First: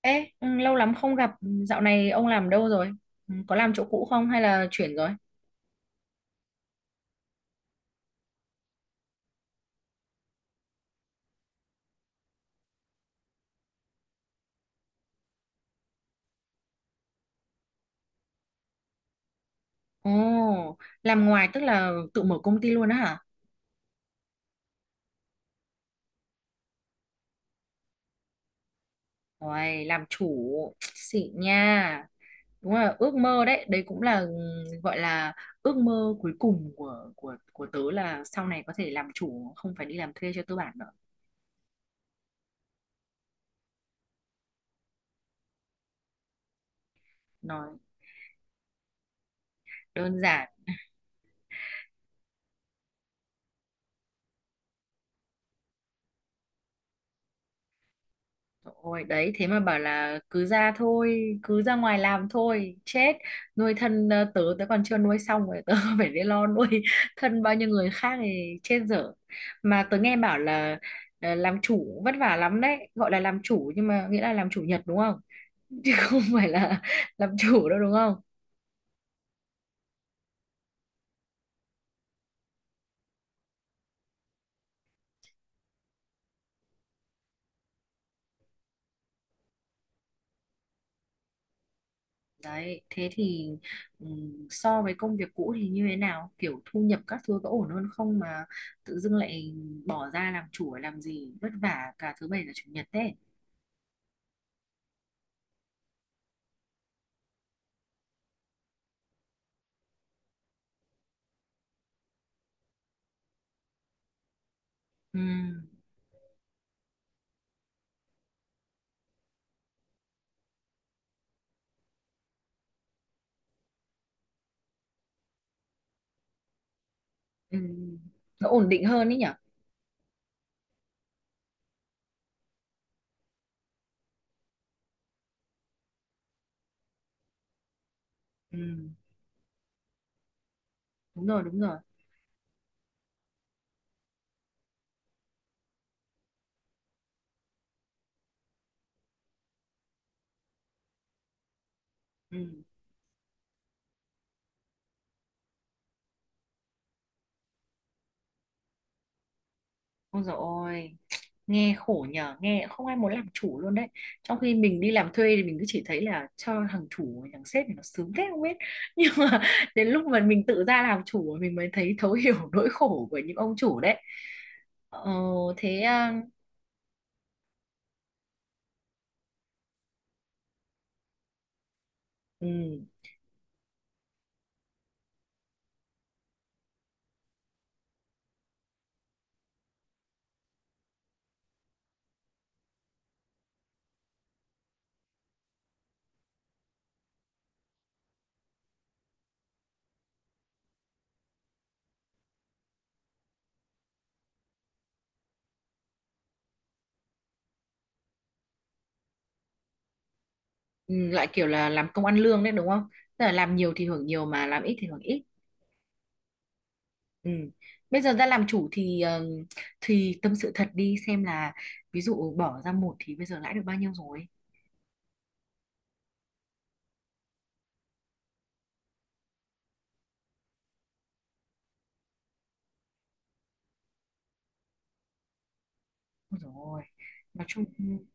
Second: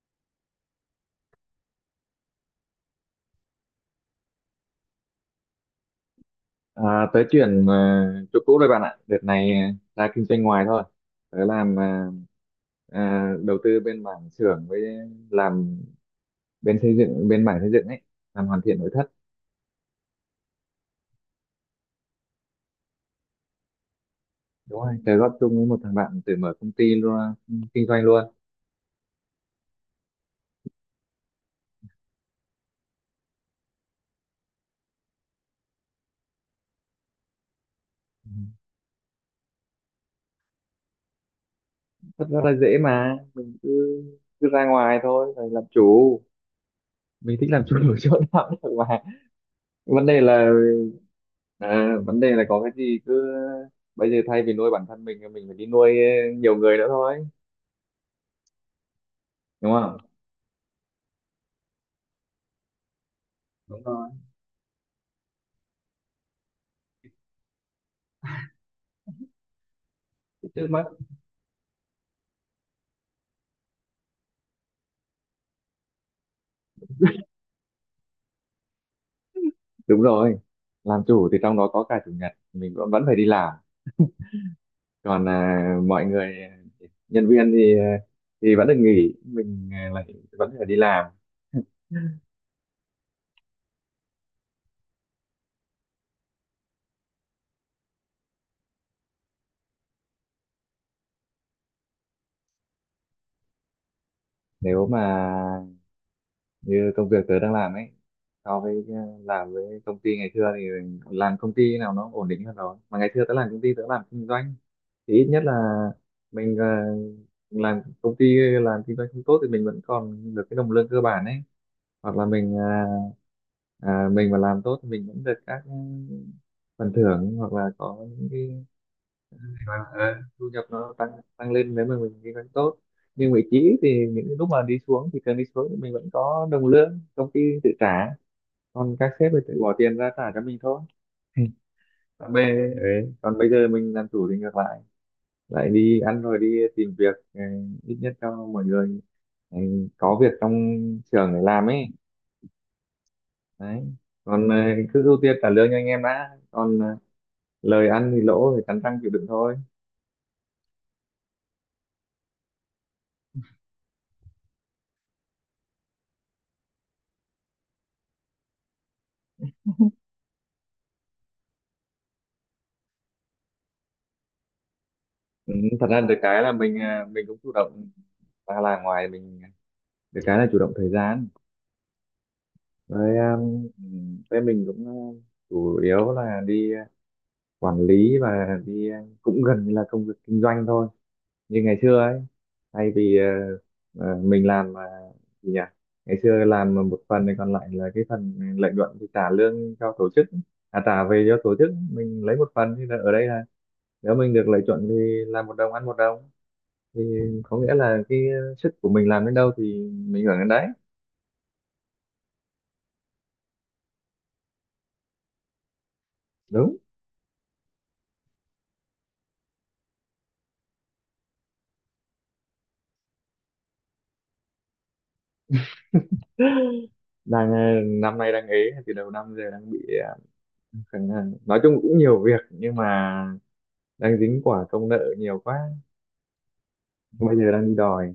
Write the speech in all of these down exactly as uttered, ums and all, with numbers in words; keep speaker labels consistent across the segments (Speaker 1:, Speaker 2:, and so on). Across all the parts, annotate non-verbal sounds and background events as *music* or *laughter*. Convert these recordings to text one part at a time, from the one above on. Speaker 1: Ê, ừ, lâu lắm không gặp. Ừ, dạo này ông làm đâu rồi? Ừ, có làm chỗ cũ không hay là chuyển rồi?
Speaker 2: À, tớ chuyển à, chỗ cũ rồi bạn ạ. Đợt này à, ra kinh doanh ngoài thôi. Tớ làm à, à, đầu tư bên mảng xưởng với làm bên xây dựng, bên mảng xây dựng ấy, làm hoàn thiện nội thất.
Speaker 1: Ồ, làm ngoài tức là tự mở công ty luôn á hả?
Speaker 2: Đúng rồi, tớ góp chung với một thằng bạn tự mở công ty luôn, kinh doanh luôn.
Speaker 1: Ôi, làm chủ, xịn nha. Đúng là ước mơ đấy, đấy cũng là ừ, gọi là ước mơ cuối cùng của của của tớ là
Speaker 2: Ừ.
Speaker 1: sau này có thể làm chủ, không phải đi làm thuê cho tư bản nữa.
Speaker 2: Thật ra là dễ mà, mình cứ cứ ra ngoài thôi, rồi làm chủ. Mình thích làm chủ *laughs*
Speaker 1: Nói
Speaker 2: ở chỗ nào cũng được mà. Vấn
Speaker 1: đơn
Speaker 2: đề
Speaker 1: giản.
Speaker 2: là. À, vấn đề là có cái gì cứ bây giờ thay vì nuôi bản thân mình thì mình phải đi nuôi ờ, nhiều người nữa thôi,
Speaker 1: Ôi đấy, thế mà
Speaker 2: đúng
Speaker 1: bảo
Speaker 2: không?
Speaker 1: là cứ ra thôi, cứ ra ngoài làm thôi chết. Nuôi
Speaker 2: Đúng
Speaker 1: thân
Speaker 2: rồi.
Speaker 1: ờ, tớ tớ còn chưa nuôi xong rồi tớ *laughs* phải đi lo nuôi thân bao nhiêu người khác thì chết dở. Mà tớ nghe bảo
Speaker 2: Cái trước
Speaker 1: là
Speaker 2: mắt.
Speaker 1: ờ, làm chủ vất vả lắm đấy, gọi là làm chủ nhưng mà nghĩa là làm chủ nhật, đúng không? *laughs* Chứ không phải là *laughs* làm chủ đâu, đúng không?
Speaker 2: Đúng rồi, làm chủ thì trong đó có cả chủ nhật mình vẫn vẫn phải đi làm, còn à, mọi người, à, nhân viên thì à, thì vẫn được nghỉ, mình à, lại vẫn phải đi làm.
Speaker 1: Đấy, thế thì ừm, so với công việc cũ thì như thế nào? Kiểu thu nhập các thứ có ổn hơn không mà tự dưng lại bỏ ra làm chủ để làm gì vất vả cả thứ bảy và chủ nhật đấy.
Speaker 2: Nếu mà như công việc tớ đang làm ấy, so với à, làm với công ty ngày xưa, thì làm công ty nào nó ổn định hơn rồi. Mà ngày xưa tớ làm công ty tớ làm kinh doanh, thì ít nhất là
Speaker 1: Ừm,
Speaker 2: mình, à, làm công ty làm kinh doanh không tốt thì mình vẫn còn được cái đồng lương cơ bản ấy, hoặc là mình à, à, mình mà làm tốt thì mình vẫn được các ừ, phần thưởng, hoặc là
Speaker 1: ừm.
Speaker 2: có những
Speaker 1: Nó
Speaker 2: cái,
Speaker 1: ổn định hơn ấy nhở?
Speaker 2: ờ, thu nhập nó tăng tăng lên nếu mà mình kinh doanh tốt. Nhưng vị trí thì những lúc mà đi xuống thì cần đi xuống thì mình vẫn có đồng lương công ty tự trả,
Speaker 1: Ừm,
Speaker 2: còn các sếp thì tự bỏ tiền ra trả cho mình thôi.
Speaker 1: đúng rồi, đúng rồi.
Speaker 2: còn bây, ấy, Còn bây giờ mình làm chủ thì ngược lại, lại đi ăn rồi đi tìm việc, ừ, ít nhất cho mọi người, ừ, có việc trong trường để làm ấy.
Speaker 1: Ừm.
Speaker 2: Đấy, còn ờ, cứ ưu tiên trả lương cho anh em đã, còn ờ, lời ăn thì lỗ thì cắn răng chịu đựng thôi.
Speaker 1: Ôi dồi ôi, nghe khổ nhờ, nghe không ai muốn làm chủ luôn đấy. Trong khi mình đi làm thuê thì mình cứ chỉ thấy là cho thằng chủ, thằng sếp thì nó sướng thế không biết. *laughs* Nhưng mà đến lúc mà mình tự ra làm chủ mình mới thấy thấu hiểu *laughs* nỗi khổ của những ông chủ đấy. Ờ,
Speaker 2: Ừ,
Speaker 1: thế
Speaker 2: thật ra
Speaker 1: à,
Speaker 2: được cái là mình ờ, mình cũng chủ động ra là ngoài, mình ờ, được cái là chủ động thời gian,
Speaker 1: ừ,
Speaker 2: với um, ừ, với mình cũng ờ, chủ yếu là đi ờ, quản lý, và đi ờ, cũng gần như là công việc kinh doanh thôi như ngày xưa ấy. Thay vì ờ, ờ, mình làm mà, gì nhỉ, ngày xưa làm mà một phần thì còn lại là cái phần lợi nhuận thì trả lương cho tổ chức, à, trả về cho tổ chức mình lấy một phần, thì là ở đây là nếu mình được lợi nhuận thì làm một đồng ăn một đồng, thì có nghĩa là cái sức của mình làm đến đâu thì mình hưởng đến đấy.
Speaker 1: ừ, lại kiểu là làm công ăn lương đấy đúng không? Tức là làm nhiều thì hưởng nhiều mà làm ít thì hưởng ít.
Speaker 2: Đúng.
Speaker 1: Ừ. Bây giờ ra làm chủ thì ờ, thì tâm sự thật đi xem là ví dụ bỏ ra một thì bây giờ lãi được bao nhiêu rồi.
Speaker 2: Đang ờ, năm nay đang ế, từ đầu năm giờ đang bị ờ, khẳng- ờ, nói chung cũng nhiều việc nhưng mà đang dính quả công nợ nhiều quá,
Speaker 1: Rồi.
Speaker 2: bây
Speaker 1: Nói
Speaker 2: giờ
Speaker 1: chung
Speaker 2: đang đi đòi.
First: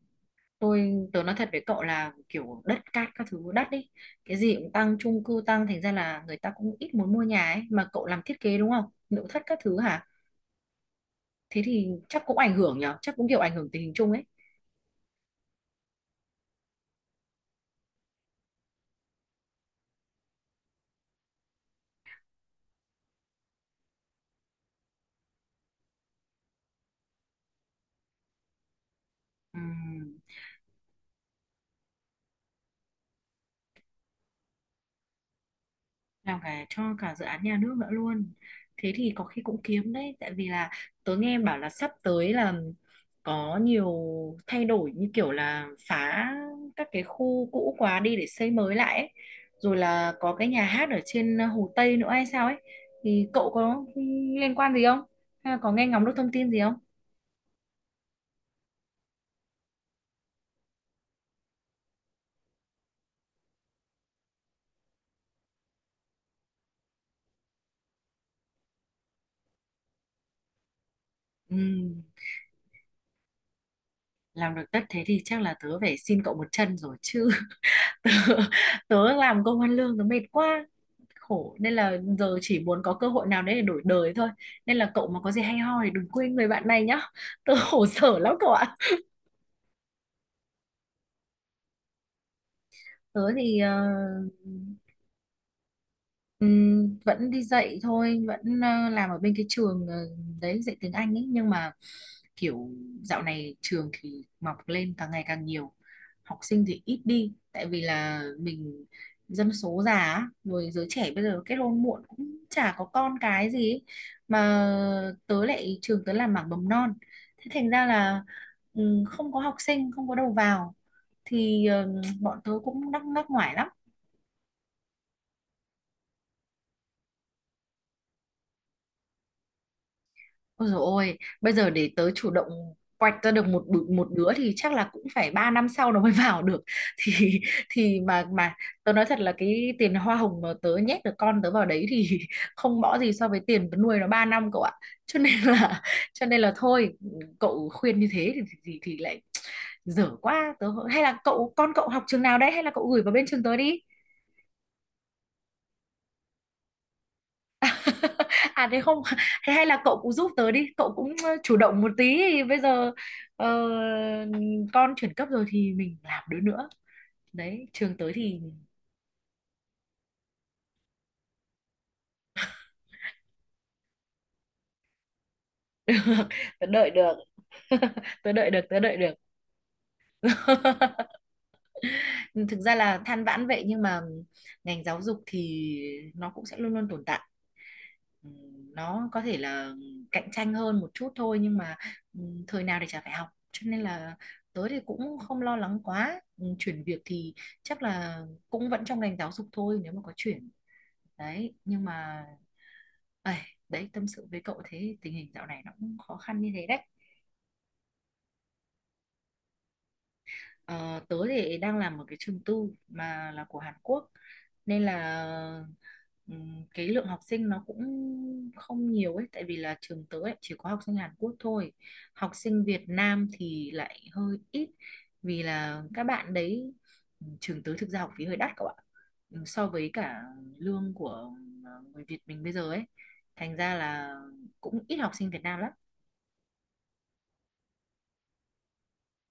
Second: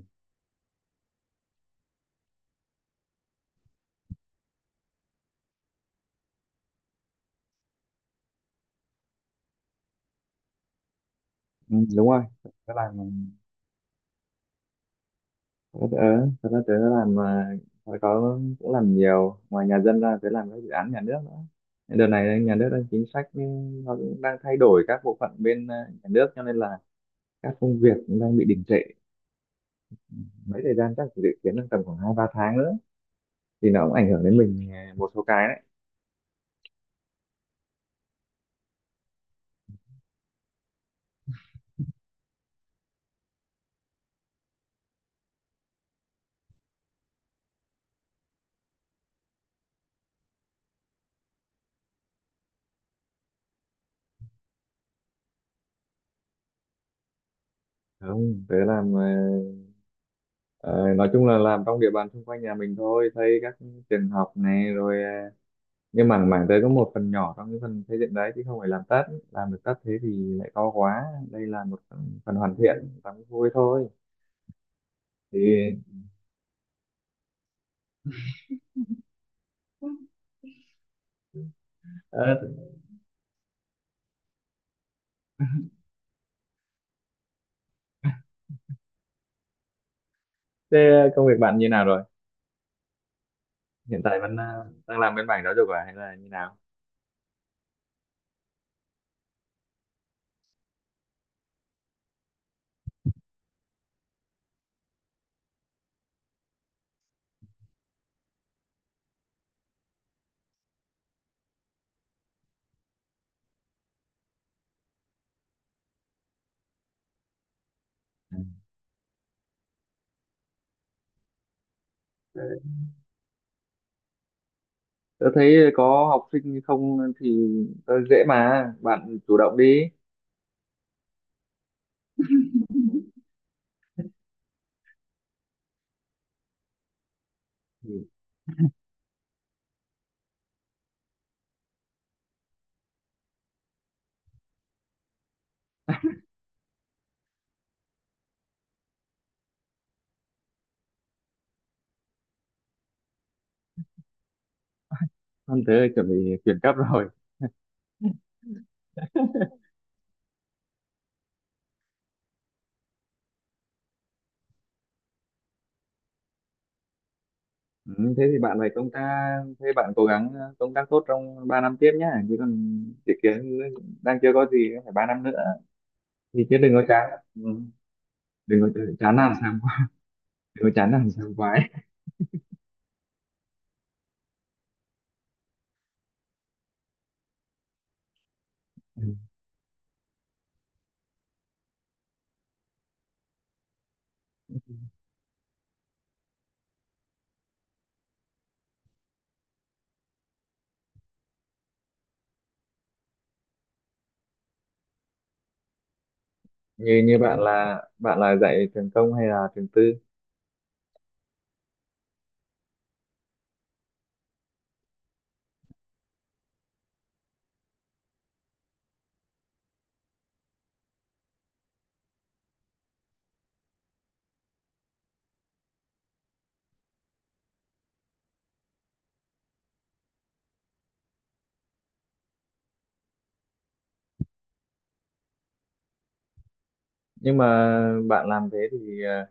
Speaker 1: tôi tớ nói thật với cậu là kiểu đất cát các thứ đắt ấy, cái gì cũng tăng, chung cư tăng, thành ra là người ta cũng ít muốn mua nhà ấy. Mà cậu làm thiết kế đúng không, nội thất các thứ hả? Thế
Speaker 2: Ừ,
Speaker 1: thì
Speaker 2: đúng
Speaker 1: chắc
Speaker 2: rồi.
Speaker 1: cũng ảnh
Speaker 2: Cái
Speaker 1: hưởng
Speaker 2: là,
Speaker 1: nhở, chắc cũng kiểu ảnh hưởng tình hình chung ấy.
Speaker 2: ok, thật ra tớ, ờ, tớ, tớ làm à, hồi có cũng làm nhiều, ngoài nhà dân ra tớ làm các dự án nhà nước nữa. Đợt này nhà nước đang chính sách ừ, nó cũng đang thay đổi các bộ phận bên à, nhà nước, cho nên là các công việc cũng đang bị đình trệ
Speaker 1: Ừm.
Speaker 2: mấy thời gian, chắc dự kiến trong tầm khoảng hai ba tháng nữa thì nó cũng ảnh hưởng đến mình à, một số cái đấy.
Speaker 1: Làm cả cho cả dự án nhà nước nữa luôn, thế thì có khi cũng kiếm đấy, tại vì là tớ nghe bảo là sắp tới là có nhiều thay đổi như kiểu là phá các cái khu cũ quá đi để xây mới lại ấy. Rồi là có cái nhà hát ở trên Hồ Tây nữa hay sao ấy, thì cậu có liên quan gì không, hay là có nghe ngóng được thông tin gì không?
Speaker 2: Không, tớ làm à, ờ, nói chung là làm trong địa bàn xung quanh nhà mình thôi, xây các trường học này rồi ờ, nhưng mà mảng đấy có một phần nhỏ trong cái phần xây dựng đấy chứ không phải làm tất. Làm được tất thế thì lại to quá. Đây
Speaker 1: Ừ,
Speaker 2: là một phần, phần hoàn thiện tắm vui thôi.
Speaker 1: làm được tất thế thì chắc là
Speaker 2: Thì,
Speaker 1: tớ phải xin cậu một chân rồi chứ. *laughs* Tớ làm công ăn lương tớ mệt quá khổ, nên là giờ chỉ muốn có cơ hội nào đấy để đổi đời thôi, nên là cậu mà có gì hay ho thì đừng quên người bạn này nhá. *laughs* Tớ khổ sở lắm cậu ạ.
Speaker 2: thế công việc bạn như nào rồi,
Speaker 1: Tớ thì ờ,
Speaker 2: hiện tại vẫn à, đang làm bên mảng giáo dục à hay là như nào?
Speaker 1: Ừm, vẫn đi dạy thôi, vẫn ờ, làm ở bên cái trường ờ, đấy, dạy tiếng Anh ấy, nhưng mà kiểu dạo này trường thì mọc lên càng ngày càng nhiều, học sinh thì ít đi tại vì là mình dân số già á, rồi giới trẻ bây giờ kết hôn muộn cũng chả có con cái gì ấy. Mà tớ lại trường tớ làm mảng mầm non, thế thành ra là
Speaker 2: Ừ.
Speaker 1: ừm, không có học sinh, không có đầu vào, thì ờ, bọn tớ
Speaker 2: Đấy,
Speaker 1: cũng đắc ngắc ngoải lắm.
Speaker 2: tớ thấy có học sinh không thì tớ dễ mà, bạn chủ động đi.
Speaker 1: Ôi dồi ôi, bây giờ để tớ chủ động quạch ra được một bự- một đứa thì chắc là cũng phải ba năm sau nó mới vào được. *laughs* Thì thì
Speaker 2: Ừ.
Speaker 1: mà mà tớ nói thật là cái tiền hoa hồng mà tớ nhét được con tớ vào đấy thì *laughs* không bỏ gì so với tiền tớ nuôi nó ba năm cậu ạ. Cho nên là cho nên là thôi, cậu khuyên như thế thì thì, thì thì lại dở quá tớ, hay là cậu con cậu học trường nào đấy, hay là cậu gửi vào bên trường tớ đi.
Speaker 2: Không, thế là chuẩn bị chuyển cấp rồi.
Speaker 1: *laughs* À thế không. *laughs* Thế hay là cậu cũng giúp tớ đi, cậu cũng ờ, chủ động một tí, thì bây giờ ờ, con chuyển cấp rồi thì mình làm đứa nữa đấy, trường tới
Speaker 2: Ừ, thế thì
Speaker 1: thì
Speaker 2: bạn phải công tác, thế bạn cố gắng à, công tác tốt trong ba năm tiếp nhá, chứ còn dự kiến đang chưa có gì, phải ba năm nữa
Speaker 1: *laughs* được.
Speaker 2: thì, chứ
Speaker 1: Tớ
Speaker 2: đừng có
Speaker 1: đợi
Speaker 2: chán.
Speaker 1: được.
Speaker 2: Ừ.
Speaker 1: *laughs* Tớ đợi được,
Speaker 2: Đừng có
Speaker 1: tớ đợi được.
Speaker 2: chán nản sảng khoái. Đừng có chán nản
Speaker 1: *laughs*
Speaker 2: sảng khoái.
Speaker 1: Thực ra là than vãn vậy nhưng mà ngành giáo dục thì nó cũng sẽ luôn luôn tồn tại, ừ,
Speaker 2: Ừ.
Speaker 1: nó có thể là cạnh tranh hơn một chút thôi, nhưng mà ừ, thời nào thì chả phải học, cho nên là tớ thì cũng không lo lắng quá. Ừ, chuyển việc thì chắc là cũng vẫn trong ngành giáo dục thôi nếu mà có chuyển đấy. Nhưng mà ấy, đấy, tâm sự với cậu thế, tình hình dạo này nó cũng khó khăn như thế đấy.
Speaker 2: Như như bạn là, bạn là dạy trường công hay là trường tư?
Speaker 1: Ờ, tớ thì đang làm một cái trường tư mà là của Hàn Quốc, nên là ừm, cái lượng học sinh nó cũng không nhiều ấy, tại vì là trường tớ ấy chỉ có học sinh Hàn Quốc thôi, học sinh Việt Nam thì lại hơi ít, vì là các bạn đấy ừm, trường tớ thực ra học phí hơi đắt các bạn, Ừm, so với cả lương của ờ, người Việt mình bây giờ ấy, thành ra là cũng ít học sinh Việt Nam lắm.
Speaker 2: Nhưng mà bạn làm thế thì ờ,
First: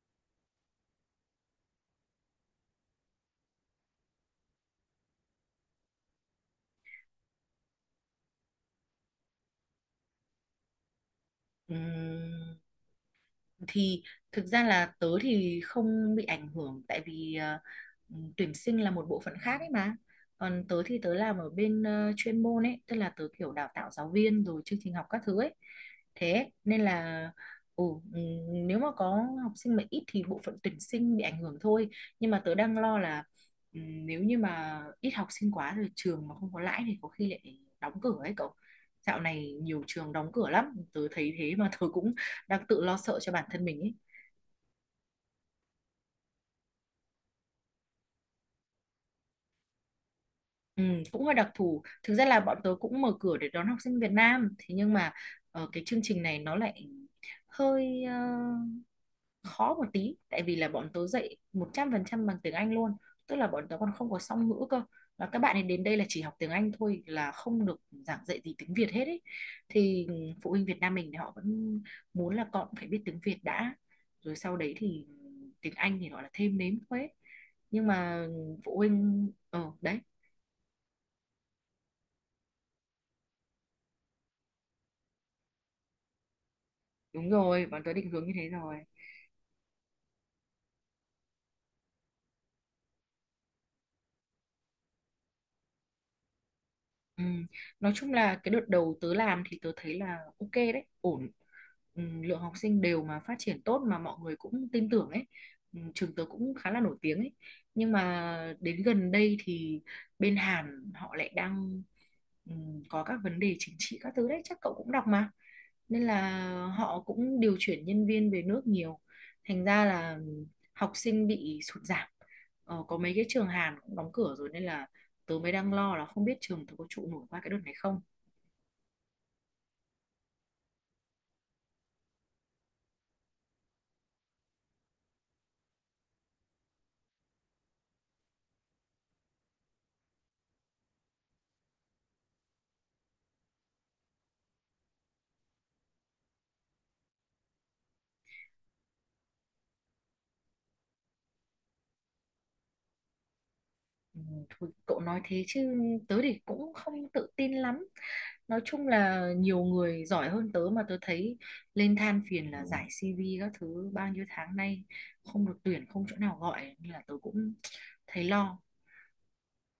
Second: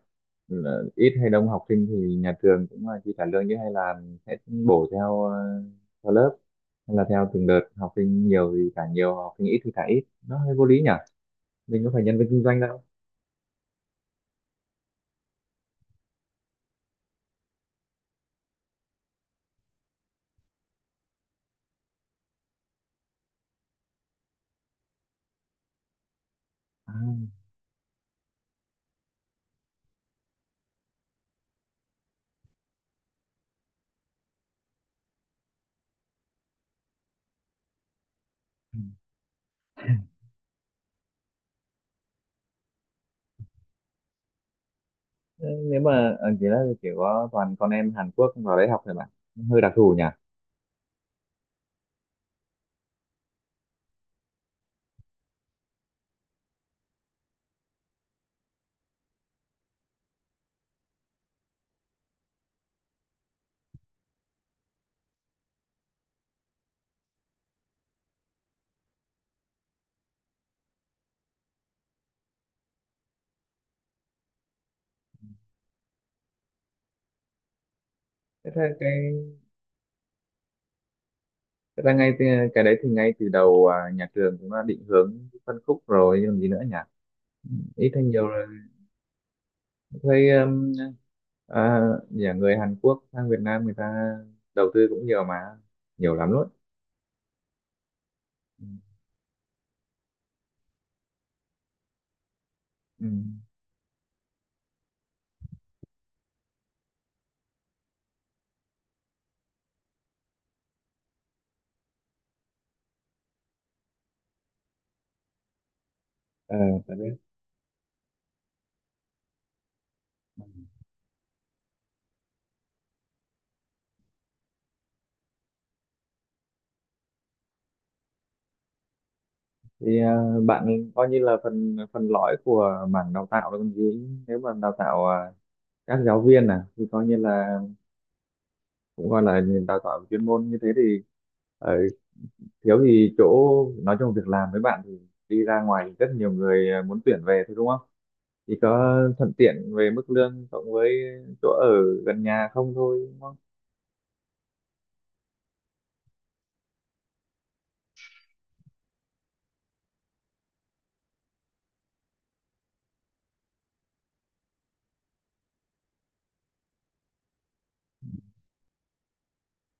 Speaker 2: là ít hay đông học sinh thì nhà trường cũng là chi trả lương, chứ hay là sẽ bổ theo ờ, theo lớp, hay là theo từng đợt, học sinh nhiều thì trả nhiều, học sinh ít thì trả ít, nó hơi vô lý nhỉ, mình có phải nhân viên kinh
Speaker 1: Ừm,
Speaker 2: doanh đâu.
Speaker 1: thì thực ra là tớ thì không bị ảnh hưởng, tại vì ờ, tuyển sinh là một bộ phận khác ấy mà, còn tớ thì tớ làm ở bên ờ, chuyên môn ấy, tức là tớ kiểu đào tạo giáo viên rồi chương trình học các thứ ấy, thế nên
Speaker 2: À.
Speaker 1: là ừ, ừ, nếu mà có học sinh mà ít thì bộ phận tuyển sinh bị ảnh hưởng thôi. Nhưng mà tớ đang lo là ừ, nếu như mà ít học sinh quá rồi trường mà không có lãi thì có khi lại đóng cửa ấy cậu.
Speaker 2: Ừ.
Speaker 1: Dạo này nhiều trường đóng cửa lắm tớ thấy, thế mà tớ cũng đang tự lo sợ cho bản thân mình ấy.
Speaker 2: Thế nếu mà ờ, chỉ là chỉ có toàn con em Hàn Quốc vào đấy học thôi bạn, hơi đặc thù nhỉ.
Speaker 1: Ừ, cũng hơi đặc thù. Thực ra là bọn tớ cũng mở cửa để đón học sinh Việt Nam, thế nhưng mà ờ, cái chương trình này nó lại hơi ờ, khó một tí, tại vì là bọn tớ dạy một trăm phần trăm bằng tiếng Anh luôn, tức là bọn tớ còn không có song ngữ cơ, và các bạn ấy đến đây là chỉ học tiếng Anh thôi, là không được giảng dạy gì tiếng Việt hết ấy, thì phụ huynh Việt Nam mình thì họ vẫn muốn là con phải biết tiếng Việt đã, rồi sau đấy thì tiếng Anh thì gọi là thêm nếm thôi ấy. Nhưng mà
Speaker 2: Thế thế
Speaker 1: phụ
Speaker 2: cái,
Speaker 1: huynh ờ đấy.
Speaker 2: thật ra ngay từ- cái đấy thì ngay từ đầu à, nhà trường cũng đã định hướng phân khúc rồi chứ, làm gì nữa nhỉ,
Speaker 1: Đúng rồi, bọn
Speaker 2: ít
Speaker 1: tớ
Speaker 2: hay
Speaker 1: định hướng
Speaker 2: nhiều
Speaker 1: như
Speaker 2: rồi.
Speaker 1: thế rồi.
Speaker 2: Thấy um, à, nhà người Hàn Quốc sang Việt Nam người ta đầu tư cũng nhiều mà, nhiều lắm luôn.
Speaker 1: Ừ. Nói chung là cái đợt
Speaker 2: Ừ.
Speaker 1: đầu tớ làm thì tớ thấy là ok đấy, ổn. Ừ, lượng học sinh đều
Speaker 2: Ừ.
Speaker 1: mà phát triển tốt mà mọi người cũng tin tưởng ấy. Ừ, trường tớ cũng khá là nổi tiếng ấy. Nhưng mà đến gần đây thì bên Hàn họ lại đang ừ, có các vấn đề chính trị các thứ đấy, chắc cậu cũng đọc mà, nên là
Speaker 2: Ờ, phải
Speaker 1: họ
Speaker 2: đấy.
Speaker 1: cũng điều chuyển nhân viên về nước nhiều, thành ra là học sinh bị sụt giảm, ờ, có mấy cái trường Hàn cũng đóng cửa rồi, nên là tớ mới đang lo là không biết trường tớ có trụ nổi qua cái đợt này không.
Speaker 2: Thì à, bạn coi như là phần phần lõi của mảng đào tạo đó còn gì, nếu mà đào tạo à, các giáo viên à, thì coi như là cũng gọi là đào tạo chuyên môn như thế thì ờ, thiếu thì chỗ, nói chung việc làm với bạn thì đi ra ngoài thì rất nhiều người à, muốn tuyển về thôi, đúng không? Chỉ có thuận tiện về mức lương cộng với chỗ ở gần nhà không thôi, đúng không?
Speaker 1: Ừ, thôi cậu nói thế chứ tớ thì cũng không tự tin lắm, nói chung là nhiều người giỏi hơn tớ mà tớ thấy lên than phiền là giải xi vi các thứ bao nhiêu tháng nay không được tuyển, không chỗ nào gọi, nên là tớ cũng thấy lo,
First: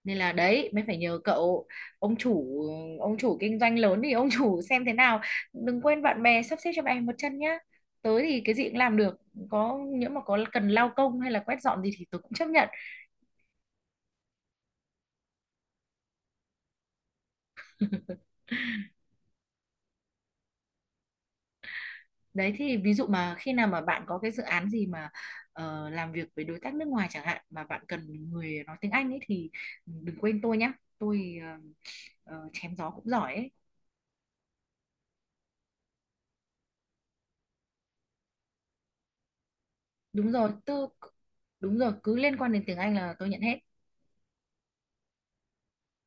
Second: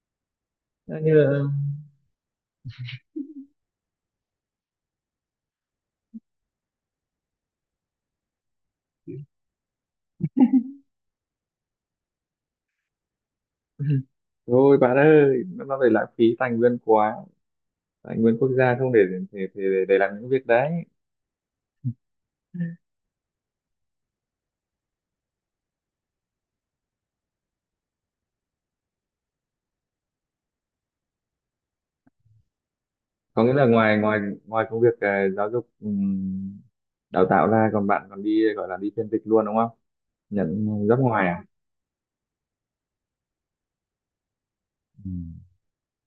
Speaker 1: nên là đấy mới
Speaker 2: Thế
Speaker 1: phải
Speaker 2: như
Speaker 1: nhờ
Speaker 2: là...
Speaker 1: cậu. Ông chủ, ông chủ kinh doanh lớn thì ông chủ xem thế nào, đừng quên bạn bè, sắp xếp cho bạn một chân nhá. Tới thì cái gì cũng làm được, có những mà có cần lao công hay là quét dọn gì thì tôi cũng chấp nhận.
Speaker 2: *laughs* Thôi bạn ơi, nó nó lại lãng phí tài nguyên quá, tài nguyên quốc gia không để để để, để làm những việc đấy.
Speaker 1: Đấy, thì ví dụ mà khi nào mà bạn có cái dự án gì mà ờ, làm việc với đối tác nước ngoài chẳng hạn mà bạn cần người nói tiếng Anh ấy, thì đừng quên tôi nhá. Tôi ờ, ờ, chém gió cũng giỏi
Speaker 2: Có
Speaker 1: ấy.
Speaker 2: nghĩa là ngoài ngoài ngoài công việc à, giáo dục ừm, đào tạo ra, còn bạn còn đi gọi là đi phiên dịch luôn, đúng không?
Speaker 1: Đúng
Speaker 2: Nhận
Speaker 1: rồi tôi,
Speaker 2: job ngoài à?
Speaker 1: đúng rồi, cứ liên quan đến tiếng Anh là tôi nhận hết.
Speaker 2: Ừ.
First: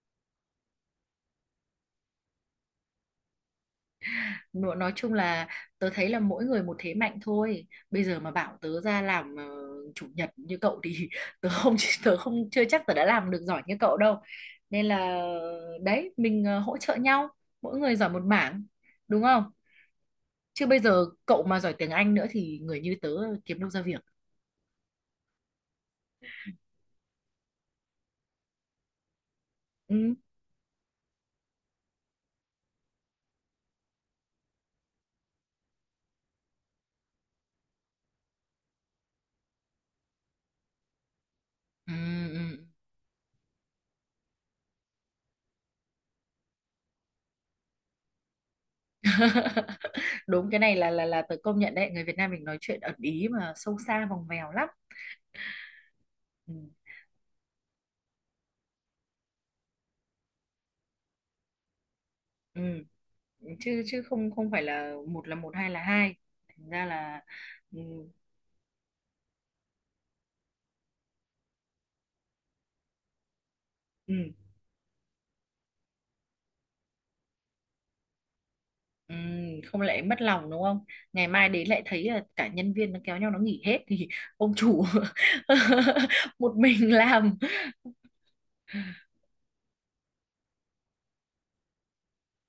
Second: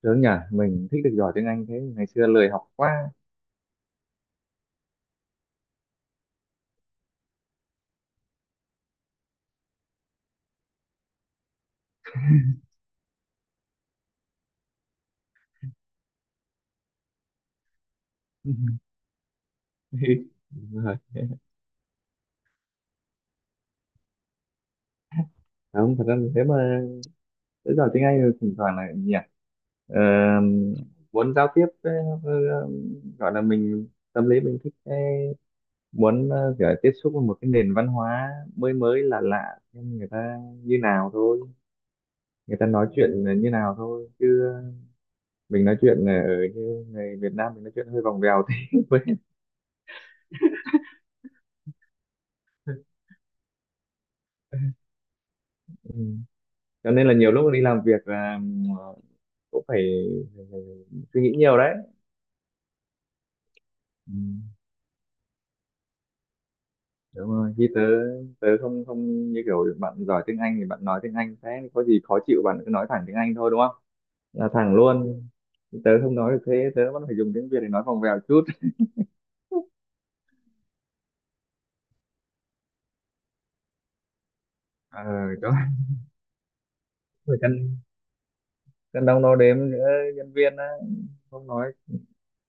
Speaker 2: Sướng nhỉ, mình thích được giỏi tiếng Anh thế, ngày xưa lười học quá.
Speaker 1: Nó- nói chung là tớ thấy là mỗi người một thế mạnh thôi, bây giờ mà bảo tớ ra làm ờ, chủ nhật như cậu thì *laughs* tớ không tớ không chưa chắc tớ đã làm được giỏi như cậu đâu, nên là đấy mình ờ, hỗ trợ nhau, mỗi người giỏi một mảng,
Speaker 2: *laughs*
Speaker 1: đúng không, chứ bây
Speaker 2: Đúng rồi.
Speaker 1: giờ cậu mà giỏi tiếng Anh nữa thì người như tớ kiếm đâu ra việc.
Speaker 2: Không, thật ra là thế mà, tới giờ tiếng Anh rồi thỉnh thoảng là nhỉ, ờ,
Speaker 1: Ừ.
Speaker 2: muốn giao tiếp ờ, ờ, gọi là mình, tâm lý mình thích cái muốn ờ, kiểu tiếp xúc với một cái nền văn hóa mới mới lạ lạ, xem người ta như nào thôi.
Speaker 1: Ừ,
Speaker 2: Người
Speaker 1: ừ.
Speaker 2: ta nói chuyện là như nào thôi, chứ mình nói chuyện là ở như người Việt Nam mình nói chuyện hơi vòng vèo thế *laughs* Với-
Speaker 1: *laughs* Đúng, cái này là là là tớ công nhận đấy, người Việt Nam mình nói chuyện ẩn ý mà sâu xa vòng vèo lắm.
Speaker 2: ừ.
Speaker 1: Ừ.
Speaker 2: Cho nên là nhiều lúc đi làm việc là ờ, cũng phải, phải suy nghĩ nhiều đấy.
Speaker 1: Ừ. chứ chứ
Speaker 2: Ừ.
Speaker 1: không không phải là một là một, hai là hai, thành ra là
Speaker 2: Đúng rồi, khi
Speaker 1: ừ,
Speaker 2: tớ, tớ không không như kiểu bạn giỏi tiếng Anh thì bạn nói tiếng Anh, thế có gì khó chịu bạn cứ nói thẳng tiếng Anh thôi, đúng không,
Speaker 1: ừ,
Speaker 2: là thẳng luôn. Tớ không nói được thế, tớ vẫn phải dùng tiếng Việt để nói vòng vèo chút.
Speaker 1: ừ, không lại mất lòng đúng không, ngày mai đến lại thấy là cả nhân viên nó kéo nhau nó nghỉ hết thì ông chủ
Speaker 2: ờ đó,
Speaker 1: *laughs* một mình
Speaker 2: phải
Speaker 1: làm.
Speaker 2: cân, cân đong đo đếm nữa, nhân viên á, không nói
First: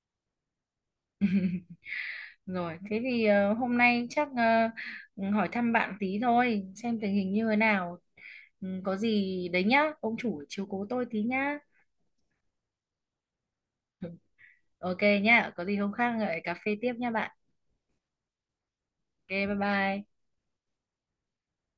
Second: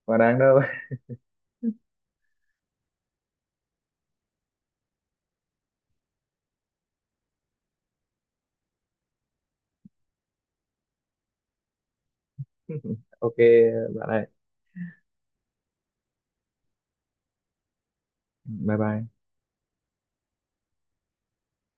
Speaker 2: quá đáng đâu.
Speaker 1: Rồi thế thì ờ, hôm nay chắc ờ, hỏi thăm bạn tí thôi xem tình hình như thế nào. Ừ, có gì đấy nhá, ông chủ chiếu cố tôi tí nhá.
Speaker 2: *laughs* Ok
Speaker 1: Ừ,
Speaker 2: bạn ơi,
Speaker 1: ok nhá, có gì hôm khác lại cà phê tiếp nha bạn.
Speaker 2: bye bye.
Speaker 1: Ok, bye bye.